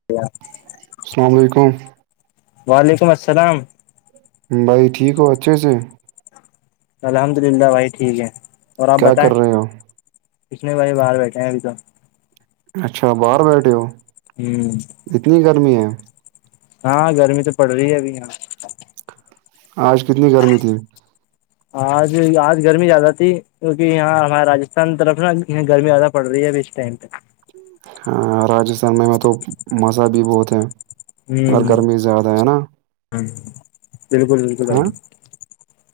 [unintelligible] السلام علیکم وعلیکم السلام بھائی ٹھیک ہو اچھے سے الحمد للہ بھائی ٹھیک ہے اور آپ کیا کر بتائیں رہے ہو کتنے بھائی باہر بیٹھے ہیں ابھی تو اچھا باہر بیٹھے ہو ہوں اتنی گرمی ہے ہاں گرمی تو پڑ رہی ہے ابھی یہاں آج کتنی گرمی تھی آج آج گرمی زیادہ تھی کیوںک یہاں ہمارے راستھان طرف نا یہاں گرمی زیادہ پڑ رہی ہے ابھی [unintelligible] ہوں ہاں راجستھان میں میں تو مزہ بھی بہت ہے ہ مگر گرمی زیادہ ہے نا ہ بالکل بالکل ہاں آئی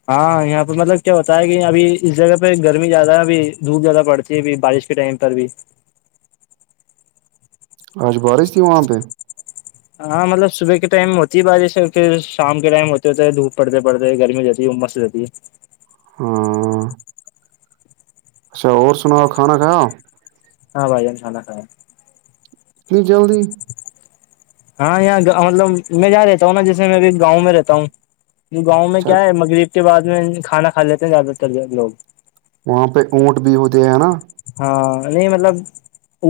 ہاں یہاں پہ مطلب کیا ہوتا ہے کہ ابھی اس جگہ پہ گرمی زیادہ ہے ابھی دھو زیادہ پڑتی ہے ابھی بارش ٹائم پر بھی اج بارش تھی وہاں پر ہاں مطلب صبح کے ٹائم ہوتی بات جی سے پ شام کے ٹائم ہوتے ہوتا ہے دھوپ پڑتے پڑتے گرمی جات ہے [unintelligible] ہاں اچھا اور سناؤ کھانا کھایا ہاں بھائی جان کھانا کھایا اتنی جلدی ہاں یہاں مطلب میں ج یہاں رہتا ہوں نا جیے میں ابھی گاؤں میں رہتا ہوں گاؤں میں اچھا کیا ہے مغرب کے بعد میں کھانا کھا لیتے ہیں زیادہ تر لوگ وہاں پہ اونٹ بھی ہوتے ہیں ہے نا ہاں نہیں مطلب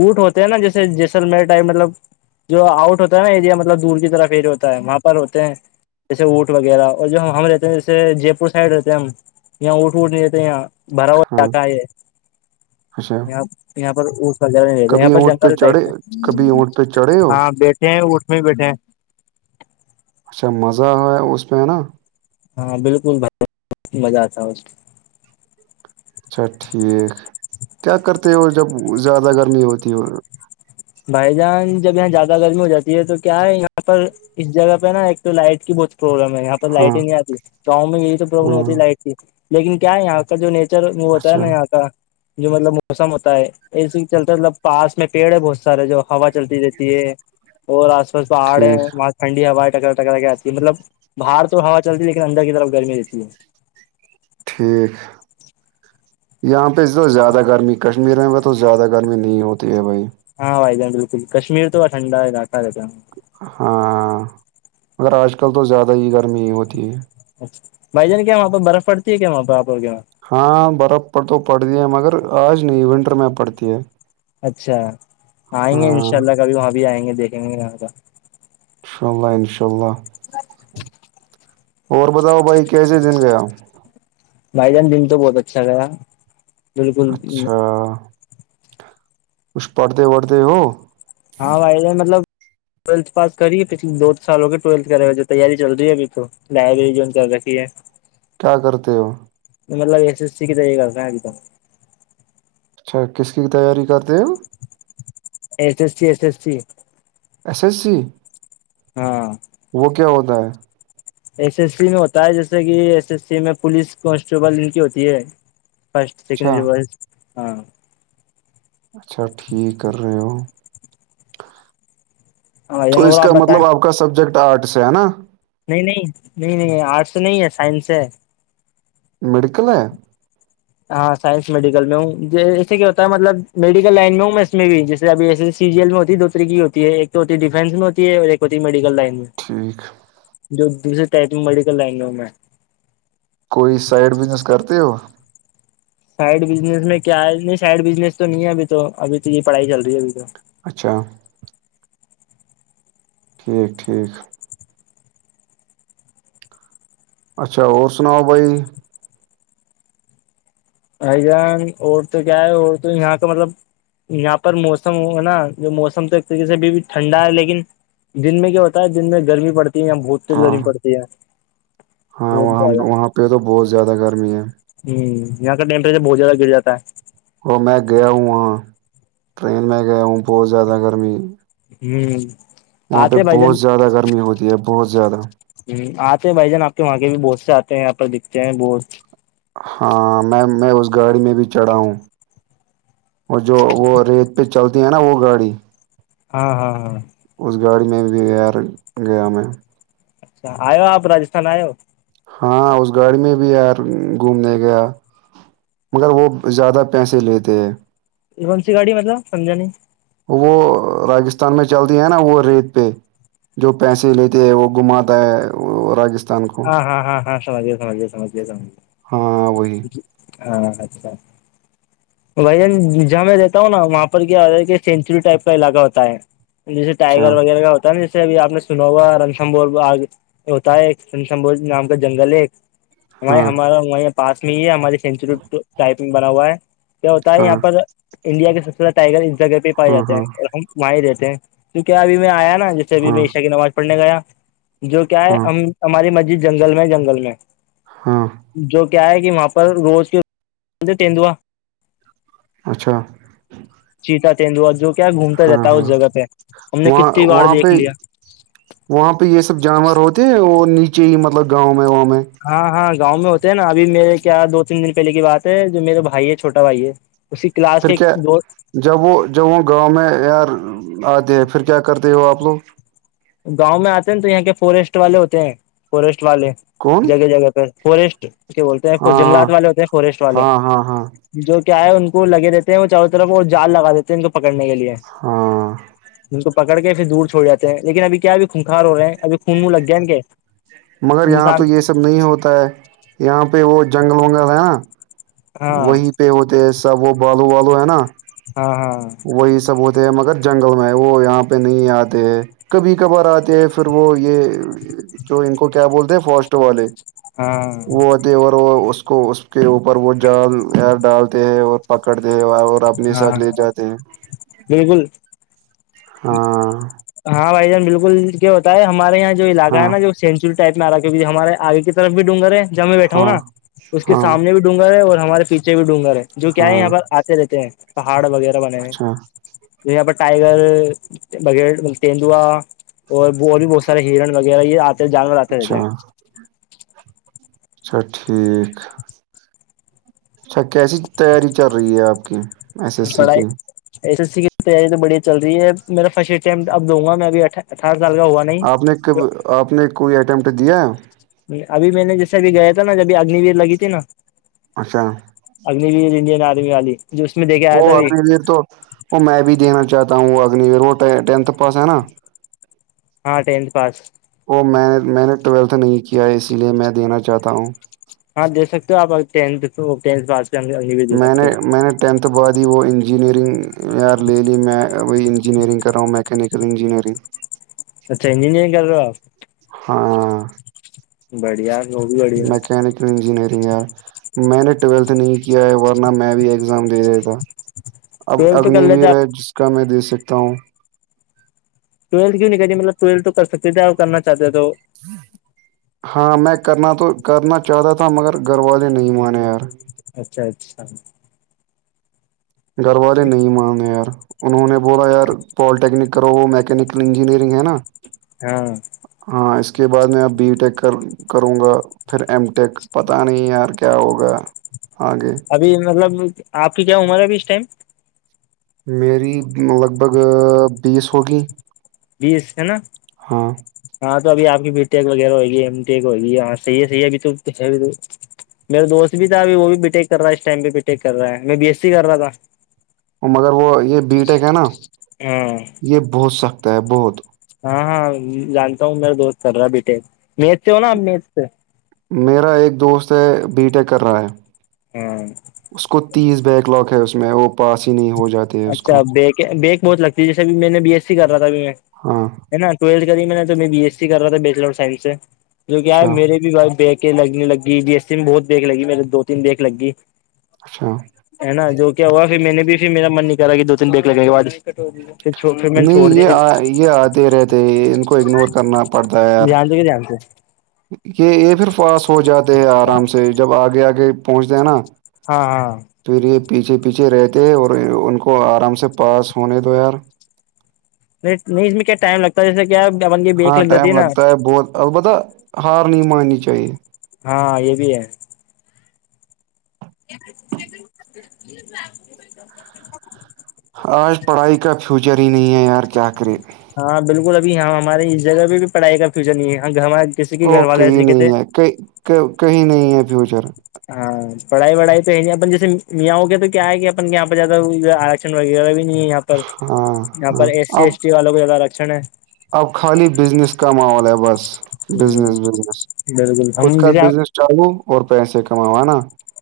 اٹ ہوتے ہیں نا جیسے جیسلمیر ٹائ مطلب جو آؤٹ ہوتا ہے نا ایریا مطلب دور کی طرف ف اییر ہوتا ہے وہاں پر ہوتے ہیں جیسے اٹ وغیرہ اور جو ہم رہتے ہیں جیسے جے پور سائڈ رہتے ہیں ہم یہاں اٹ اٹ نہیںتا ہے یہاں براو ہاں کا ہے اچھا یہاں کبھی یہاں اونٹ پہ جنگل ٹائپ چڑھے کبھی اونٹ پہ چڑھے ہو ہاں بی ہیں اٹھ میں بھی بیٹھے ہیں اچھا مزہ ہے اس پہ ہے نا ہاں بالکل بھائی مزہ آتا اس اچھا ٹھیک کیا کرتے ہیں وہ جب زیادہ گرمی ہوتی ہے اور بھائی جان جب یہاں زیادہ گرمی ہو جاتی ہے تو کیا ہے یہاں پر اس جگہ پہ نا ایک تو لائٹ کی بہت پروبلم ہے یہاں پر ہاں لائٹ ہی نہیں آتی چاؤں میں یہی سب پرابلم ہاں ہوتی ہے لائٹ کی لیکن کیا ہے یہاں کا جو نیچر وہ ہوتا ہے اچھا نا یہاں کا جو مطلب موسم ہوتا ہے اسی چلتا مطلب پاس میں پیڑ ہے بہت سارے جو ہوا چلتی رہتی ہے اور آس پاس پہاڑ ٹھیک ہیںاں ٹھڈی ہوایں ٹکا ٹکا ج آتی ہے مطلب باہر تو ہوا چلتی ہے لیکن اندر کی طرف گرمی رہتی ہے ٹھیک یہاں پہ تو زیادہ گرمی کشمیر میں تو زیادہ گرمی نہیں ہوتی ہے بھائی ہاں بھائی جان بالکل کشمیر تو ٹھڈا ہے دلاقہ رہتا ہیںوں ہاں مگر آج کل تو زیادہ ہی گرمی ہی ہوتی ہے اچھا بھائی جان کیا وہاںہ برف پڑتی ہے کیا وہاں پ آپ کے وہاں ہاں برف پر تو پڑتی ہے مگر آج نہیں ونٹر میں پڑتی ہے اچھا آئیں گے ہاں ان شاء اللہ کبھی وہاں بھی آئیں گے دیکھیں گے یہاں کا ان شاء اللہ انشاء اللہ اور بتاؤ بھائی کیسے دن گیا بھائی جان دن تو بہت اچھا رہا اچھا کچھ پڑھتے وڑھتے ہو ہاں وھائید مطلب ٹویلتھاس کریے پچھل دو سال کے ٹیلتھ کرے ہوے تیاری چل رہی ابھی تو ڈائریری جو چل رکھی ہے کیا کرتے ہو مطلب ایس ایس سی کیاہےا ایک دم اچھا کس کی کی تیاری کرتے ہیں ہم S S C S S C S S جی ہاں وہ کیا ہوتا ہے ایس ایس سی میں ہوتا ہے جیسے کہ ایس ایس سی میں پولیس کانسٹیبل ان کی ہوتی ہے فرٹ سیکڈ اچھا ب ہاں اچھا ٹھیک کر رہے ہو تو اور اس آپ کا بتائیں مطلب آپ کا سبجیکٹ آٹس ہے نا نہیں نہیں نہیں نہیں آرٹس نہیں ہے سائنس سے میڈیکل ہے ہاں سائنس میڈیکل میں ہوں جسے کیا ہوتا ہے مطلب میڈیکل لائن میں ہوں میں اس میں بھی جیس ابھی ایسے سی جیل میں ہوتی دو طریح کی ہوتی ہے ایک تو ہوتی ڈیفینس میں ہوتی ہے اور ایک ہوتی میڈیکل لائن میں ٹھیک جو دوسرے ٹائپ میں میڈیکل لائنا میں کوئی سائڈ بزنس کرتے ہو سائڈ بزنس میں کیا ہے نہیں سائڈ بزنس تو نہیں ہے ابھی تو ابھی تو یہ پڑھائی چل رہی ہے ابھی تو اچھا ٹھیک ٹھیک اچھا اور سناؤ بھائی بائی جان اور تو کیا ہے اور تو یہاں کا مطلب یہاں پر موسم نا جو موسم تو ایک طریقے سے ابھی بھی ٹھنڈا ہے لیکن دن میں کیا ہوتا ہے دن میں گرمی پڑتی ہے یہ بہت تیز ہاں گرمی پڑتی ہے ہاں بہت وہاں زیادہ وہاں پہ تو بہت زیادہ گرمی ہے ہ یہاں کا ٹیمپریچر بہت زیادہ گراتا ہے وہ میں گیا ہوں وہاں ٹرین میں گیا ہوں بہت زیادہ گرمی ہوں وہاں پہ بہت زیادہ گرمی ہوتی ہے بہت زیادہ ہ آتے بھائی جان آپ کے وہاں کے بھی بہت سے آتے ہیں آاں پ دکھتے ہیں بہت ہاں میں میں اس گاڑی میں بھی چڑھا ہوں اور جو وہ ریت پہ چلتی ہے نا وہ گاڑی ہاں ہاں ہاں اس گاڑی میں یار گ م میں اچھا آ ہو آپ رجستھان آ ہو ہاں اس گاڑی میں بھی یار گھومنے گیا مگر وہ زیادہ پیسے لیتے ہیں کون سی گاڑی مطلب سمجا نہیں وہ راجستھان میں چلتی ہے نا وہ ریت پہ جو پیسے لیتے ہے وہ گھماتا ہے وہ راجستھان کو ہاں ہاں ہاں ہاں سمجھے سمجھے سمجھے سمجھے ہاں وہی ہاں اچھا وہھ جہاں میں رہتا ہوں نا وہاں پر کیا سینچری ٹائپ کا علاقہ ہوتا ہے جیسے اچھا ٹائیگر وغیرہ کا ہوتا نا جیسے ابھی آپ نے سنا ہوا رنسم بولاگ ہوتا ہے ایک سن سنبوج نام کا جنگل ہے ایک وہ ہاں ہمارا وہ پاس میں ہی ہے ہمارے سینچی ٹائپنگ بنا ہوا ہے کیا ہوتا ہے یہاں ہاں پر انڈیا کے سب سے زیادہ ٹائگر اس جگہ پہ پ ہاں جاتے ہیں ہاں اور ہم ماہ رہتے ہیں تو کیا ابھی میں آیا نا جیسےبھی ہاں میں عشا کی نماز پڑنے گیا جو کیا ہے ہاں ہم ہماری مسجد جنگل میں جنگل میں ہاں جو کیا ہے کہ وہاں پر روز کی تدوا اچھا چیتا تیندوا جو کیا گھومتا ہاں رہتا ہے اس ہاں جگہ پہ ہم نے وہاں کتنی بار وہاں دیکھ پہ لیا وہاں پہ یہ سب جانور ہوتے ہیں اور نیچے ہی مطلب گاؤں میں وہاں میں ہاں ہاں گاؤں میں ہوتے ہیں نا ابھی میرے کیا دو تین دن پہلے کی بات ہے جو میرے بھائی ہے چھوٹا بھائی ہے اسی کلاس پھر کے کیا دو جب وہ جب وہ گاؤں میں یار آتے ہیں پھر کیا کرتے ہیں وہ آپ لوگ گاؤں میں آتے ہیں تو یہاں کے فوریسٹ والے ہوتے ہیں فوریسٹ والے کون جگہ جگہ پہ فوریسٹ کیا بولتے ہیں ہاں جنگلات والے ہوتے ہیں فوریسٹ والے ہاں ہاں ہاں جو کیا ہے ان کو لگے دیتے ہیں وہ چاروں طرف وہ جال لگا دیتے ان کو پکڑنے کے لیے ہاں ہاں ان کو پکڑ کے پھر دور چھوڑ جاتے ہیں لیکن اب کیا اب خھنخار ہو رہے ہیں اب خون ون لگ گیاا کیا مگر یہاں تو یہ سب نہیں ہوتا ہے یہاں پہ وہ جنگل ونگل ہے نا ہاں وہیں پہ ہوتے سب وہ بالو والو ہے نا ہاں ہاں وہی سب ہوتے ہیں مگر جنگل میں ہے وہ یہاں پہ نہیں آتے ہے کبھی کبھار آتے ہیں پھر وہ یہ جو ان کو کیا بولتے ہیں فاسٹ والے ہاں وہ اور وہ اس کو اس کے اوپر وہ جالیر ڈالتے ہیں اور پکڑتے اور اپنے ساتھ لے ہاں جاتے بالکل ہاں ہاں بھائی جان بالکل کیا ہوتا ہے ہمارے یہاں جو علاقہ ہے ہاں نا جو سینچریی ٹائپ میں آ رہا ہےکہ ہمارے آگے کی طرف بھی ڈون گر ہے جب میں بیٹھا ہوں ہاں نا اس کے ہاں سامنے بھی ڈ گگر ہے اور ہمارے پیچھے بھی ڈون گگر ہے جو کیا ہے ہاں یہاں پر آتے رہتے ہیں پہاڑ وغیرہ ب اچھا یہاں پر ٹائیگر بغیر تیندوا اور اور بھی بہت سارے ہرن وغیرہ یہ آتے ہیں جانور آتے رہتے اچھا ہیں اچھا ٹھیک اچھا کیسی تیاری چل رہی ہے آپ کی ایس ایس سی کی پڑھائی ایس ای سی کی تیاری تو بڑھیا چل رہی ہے میرا فرسٹ امٹ اب دوں گا میں ابھی اٹھ اٹارس سال کا ہوا نہیں آپ نے کب آپ نے کوئی اٹمپٹ دیا ابھی میں نے جیسے اب گیا تھا ناب اگنی ویر لگ تھی نا اچھا اگنی ویر انڈین آرمی آلی وہ اگنیویر تو وہ میں بھی دینا چاہتا ہوں وہ اگنیویر وہ ٹینتھ پاس ہے نا ہاں ٹنت پاس او میں نے میں نے ٹویلتھ نہیں کیا ہے اسی لیے میں دینا چاہتا ہوں ہاں دے سکتے ہو آپ چے میں نے میں نے ٹینتھ بعد ہی وہ انجینئرنگ یار لے لی میں بھی انجینئرنگ کر رہا ہوں میکینیکل انجینئرنگ اچھا یہ نہیں کر رہے ہو آپ ہاں بڑھیا وہ بھی بڑھیا مکانکل انجینیریگا میں نے ٹویلتھ نہیں کیا ہے ورنہ میں بھی ایگزام دے دیا تھا اب ٹویلتھ تو کر اگنی لیتے ویر آپ ہے جس کا میں دے سکتا ہوں ٹیلتھ کیوں نہیں کہے مطلب ٹولو تو کر سکتے کیا اور کرنا چاہتے ہے تو ہاں میں کرنا تو کرنا چاہتا تھا مگر گھر والے نہیں مانے یار اچھا اچھا گھر والے نہیں ماننے یار انہوں نے بولا یار پالیٹیکنک کرو وہ میکینیکل انجینئرنگ ہے نا ہاں ہاں اس کے بعد میں اب بی ٹیک کر کروں گا پھر ایم ٹیک پتا نہیں یار کیا ہوگا آگے ابھی مطلب آپ کی کیا عمر ہے ابھی اس ٹائم میری لگ بھگ بیس ہوگی بیس ہے نا ہاں ہاں تو ابھی آپ کی بی یک وغیرہ ہوئےگی ایم یک ہوگی ہاں صحی ہے صحیح ابھی تو ہے میرا دوست بھی تھا ابھی وہ بھی بی ٹیک کر رہا ہے اسٹائم پہ بی ٹیک کر رہا ہے میں بی ایس سی کر رہا تھا مگر وہ یہ بیٹیک ہے نا ہاں یہ بہت سخت ہے بہت ہاں ہاں جانتا ہوں میرا دوست سر رہا بیٹے میت سے ہو نا ا میز سے میرا ایک دوست ہے بی ٹیک کر رہا ہے ہاں اس کو تیس بیک لگ ہے اس میں وہ پاس ہی نہیں ہو رہی اچھا بیک بیک بہت لگتی ہے جیسے ا میں نے بی ایس سی کر رہا تھا ابھی میں ہاں ہےا ٹویلتھ کری میں نے تو میں بی ایس سی کرا تھا بیچلر سائنس سے جو اچھا مے بھیائ لگنے لگی بی ایس سی میں بہت بیک لگی میرے دو تین ب بیک لگی اچھا ہے نا جو کیا ہوا پھر میں نے بھی پھر میرا من نہیں لگی دو تین بیک لگیں گےدھر میں نے نہیں چھوڑ یہ دھر آ یہ آتے رہتے ہیں ان کو اگنور کرنا پڑتا ہے یار جانتے کہ جان سے یہ یہ پھر پاس ہو جاتے ہیں آرام سے جب آگے آگ پہنچتے ہیں نا ہاں ہاں پھر یہ پیچھے پیچھے رہتے اور ان کو آرام سے پاس ہونے دو یار نہیں نہیں اس میں کیا ٹائم لگتا ہے جیسے کیا آنگی بیک لگ جات ہے نا بہت اہ پتا ہے ہار نہیں ماننی چاہیے ہاں یہ بھی ہے آج پڑھائی کا فیوچر ہی نہیں ہے یار کیا کرے ہاں بالکل ابھی یہاں ہمارے اس جگہ پہ بھی پڑھائی کا فیوچر نہیں ہے ہمار اور کہئی نہیں ہے کہیں کئی کئی نہیں ہے فیوچر ہاں پڑھائی وڑھائی تو ہے نہیں اپن جیسے میاںں کے تو کیا ہے کہ اپن یہاں پہ جیاا رک وغیرہ بھی نہیں ہے یہاں پر ہاں یہاں پر ہاں اے سی اب ایس ٹی والوں کو زیادہ رکشن ہے اب خالی بزنس کا ماحول ہے بس ہ بزنس بزنس بالکل خود ہم کا جیسے بزنس چالو اور پیسے کماؤ ہے نا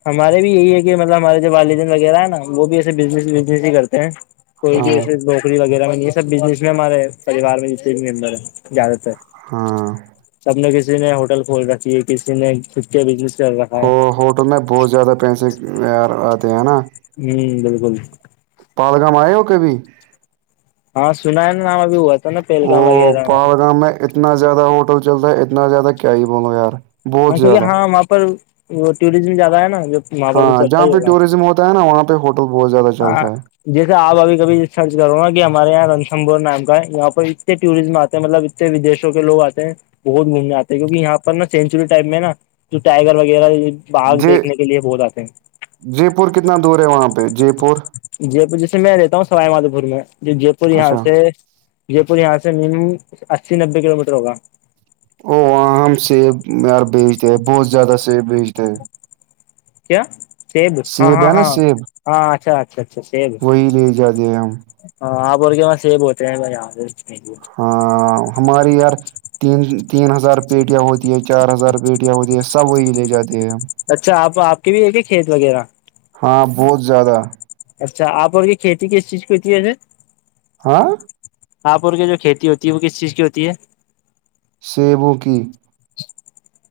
ہمارے بھی یہی ہے کہ مطلب ہمارے جو والدین وغیرہ ہے نا وہ بھی ایسے بزنس وزنس ہی کرتے ہیں کوئی بھی ہاں ایسے نوکری وغیرہ میں نہیں یہ سب بزنس میں ہمارے پریوار میں جتنے بھی ممبر ہیں زیادہ تر ہم سب نے کسی نے ہوٹل کھول رکھی ہے کسی نے خود کے بزنس کر رکھا ہے ہو ہوٹل میں بہت زیادہ پیسے یار آتے ہیں نا ھم بالکل پالگام آئے ہو کے بھی ہاں سنا ہے نا نام ابھی ہوا تھا نا وہ پہلگام وغیرہ میں پہڑگام میں اتنا زیادہ ہوٹل چلتا ہے اتنا زیادہ کیا ہی بولو یار ہاں بہت کیونکہ زیادہ ہاں وہاں پر وہ ٹوریزم زیادہ ہے نا جو وہاں پر تو ہاں چلتا جہاں ہی پہ ٹوریزم ہوتا ہے نا وہاں پہ ہوٹل بہت زیادہ ہوگا چلتا ہے جیسے آپ اب کبھی سرچ کرو نا کہ ہمارے یہاں رنسمبور نام کا ہے یہاں پر اتنے ٹوریزٹم آتے ہیں مطلب ودشوں کے لوگ آتے ہیں بہت گھومنے آتے ہیں کیکہ یہاں پر نا چینج چ ٹائپ میں نا جو ٹائگر وغیرہ بھاگ جے دیکھنے کے لیے بہت آتے ہیں جے پور کتنا دور ہے وہاں پہ جے پور جے پور جیسے میں رہتا ہوں سبائی مادو پور میں ج جے پور یہاں اچھا سے او جے پور یہاں سے مم اسی نبے کلو میٹر ہوگ اواں ہم سیب یار بیچتے ہیں بہت زیادہ سیب بیچتے ہیں کیا سیب ہاں ہاں ہے نا ہاں سیب ہاں اچھا اچھا اچھا سب وہی لے جاتے ہیں ہم ہاں آپ اور کے وہاں سیب ہوتے ہیں میںیاار ہاں ہماری یار تین تین ہزار پیٹیاں ہوتی ہے چار ہزار پیٹیاں ہوتی ہے سب وہی لے جاتے ہیں اچھا آپ آپ کے بھی ہے کہ کھیت وغیرہ ہاں بہت زیادہ اچھا آپ اور کی کھیتی کس چیز کوتی ہےے ہاں ہاپور کی جو کھیتی ہوتی ہے وہ کس چیز کی ہوتی ہے سیبوں کی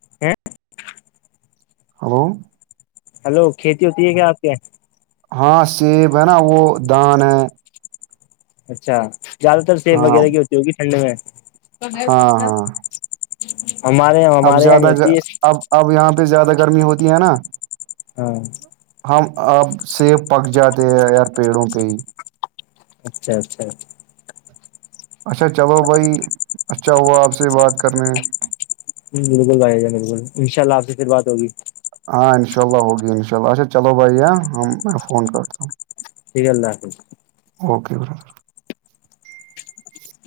ہے ہلو ہلو کھیتی ہوتی ہے کیا آپ کے یہاں ہاں سیب ہے نا وہ دان ہے اچھا زیادہ تر سیب ہاں وغیرہ کی ہوتی ہوگی ٹھنڈی میں ہاں ہاں ہمارے یہاں اب ہمارے یہاں نہیں زیادہ ہوتی ہے اب اب یہاں پہ زیادہ گرمی ہوتی ہے نا ہاں ہم اب سیب پک جاتے ہیں یار پیڑوں پہ ہی اچھا اچھا اچھا اچھا چلو بھائی اچھا ہوا آپ سے بات کرنے جی بالکل بھائی جان بالکل انشاء اللہ آپ سے پھر بات ہوگی ہاں انشاء اللہ ہوگی انشاء اللہ اچھا چلو بھائی ہم میں فون کاٹتا ہوں ٹھیک ہے اللہ حافظ اوکے برو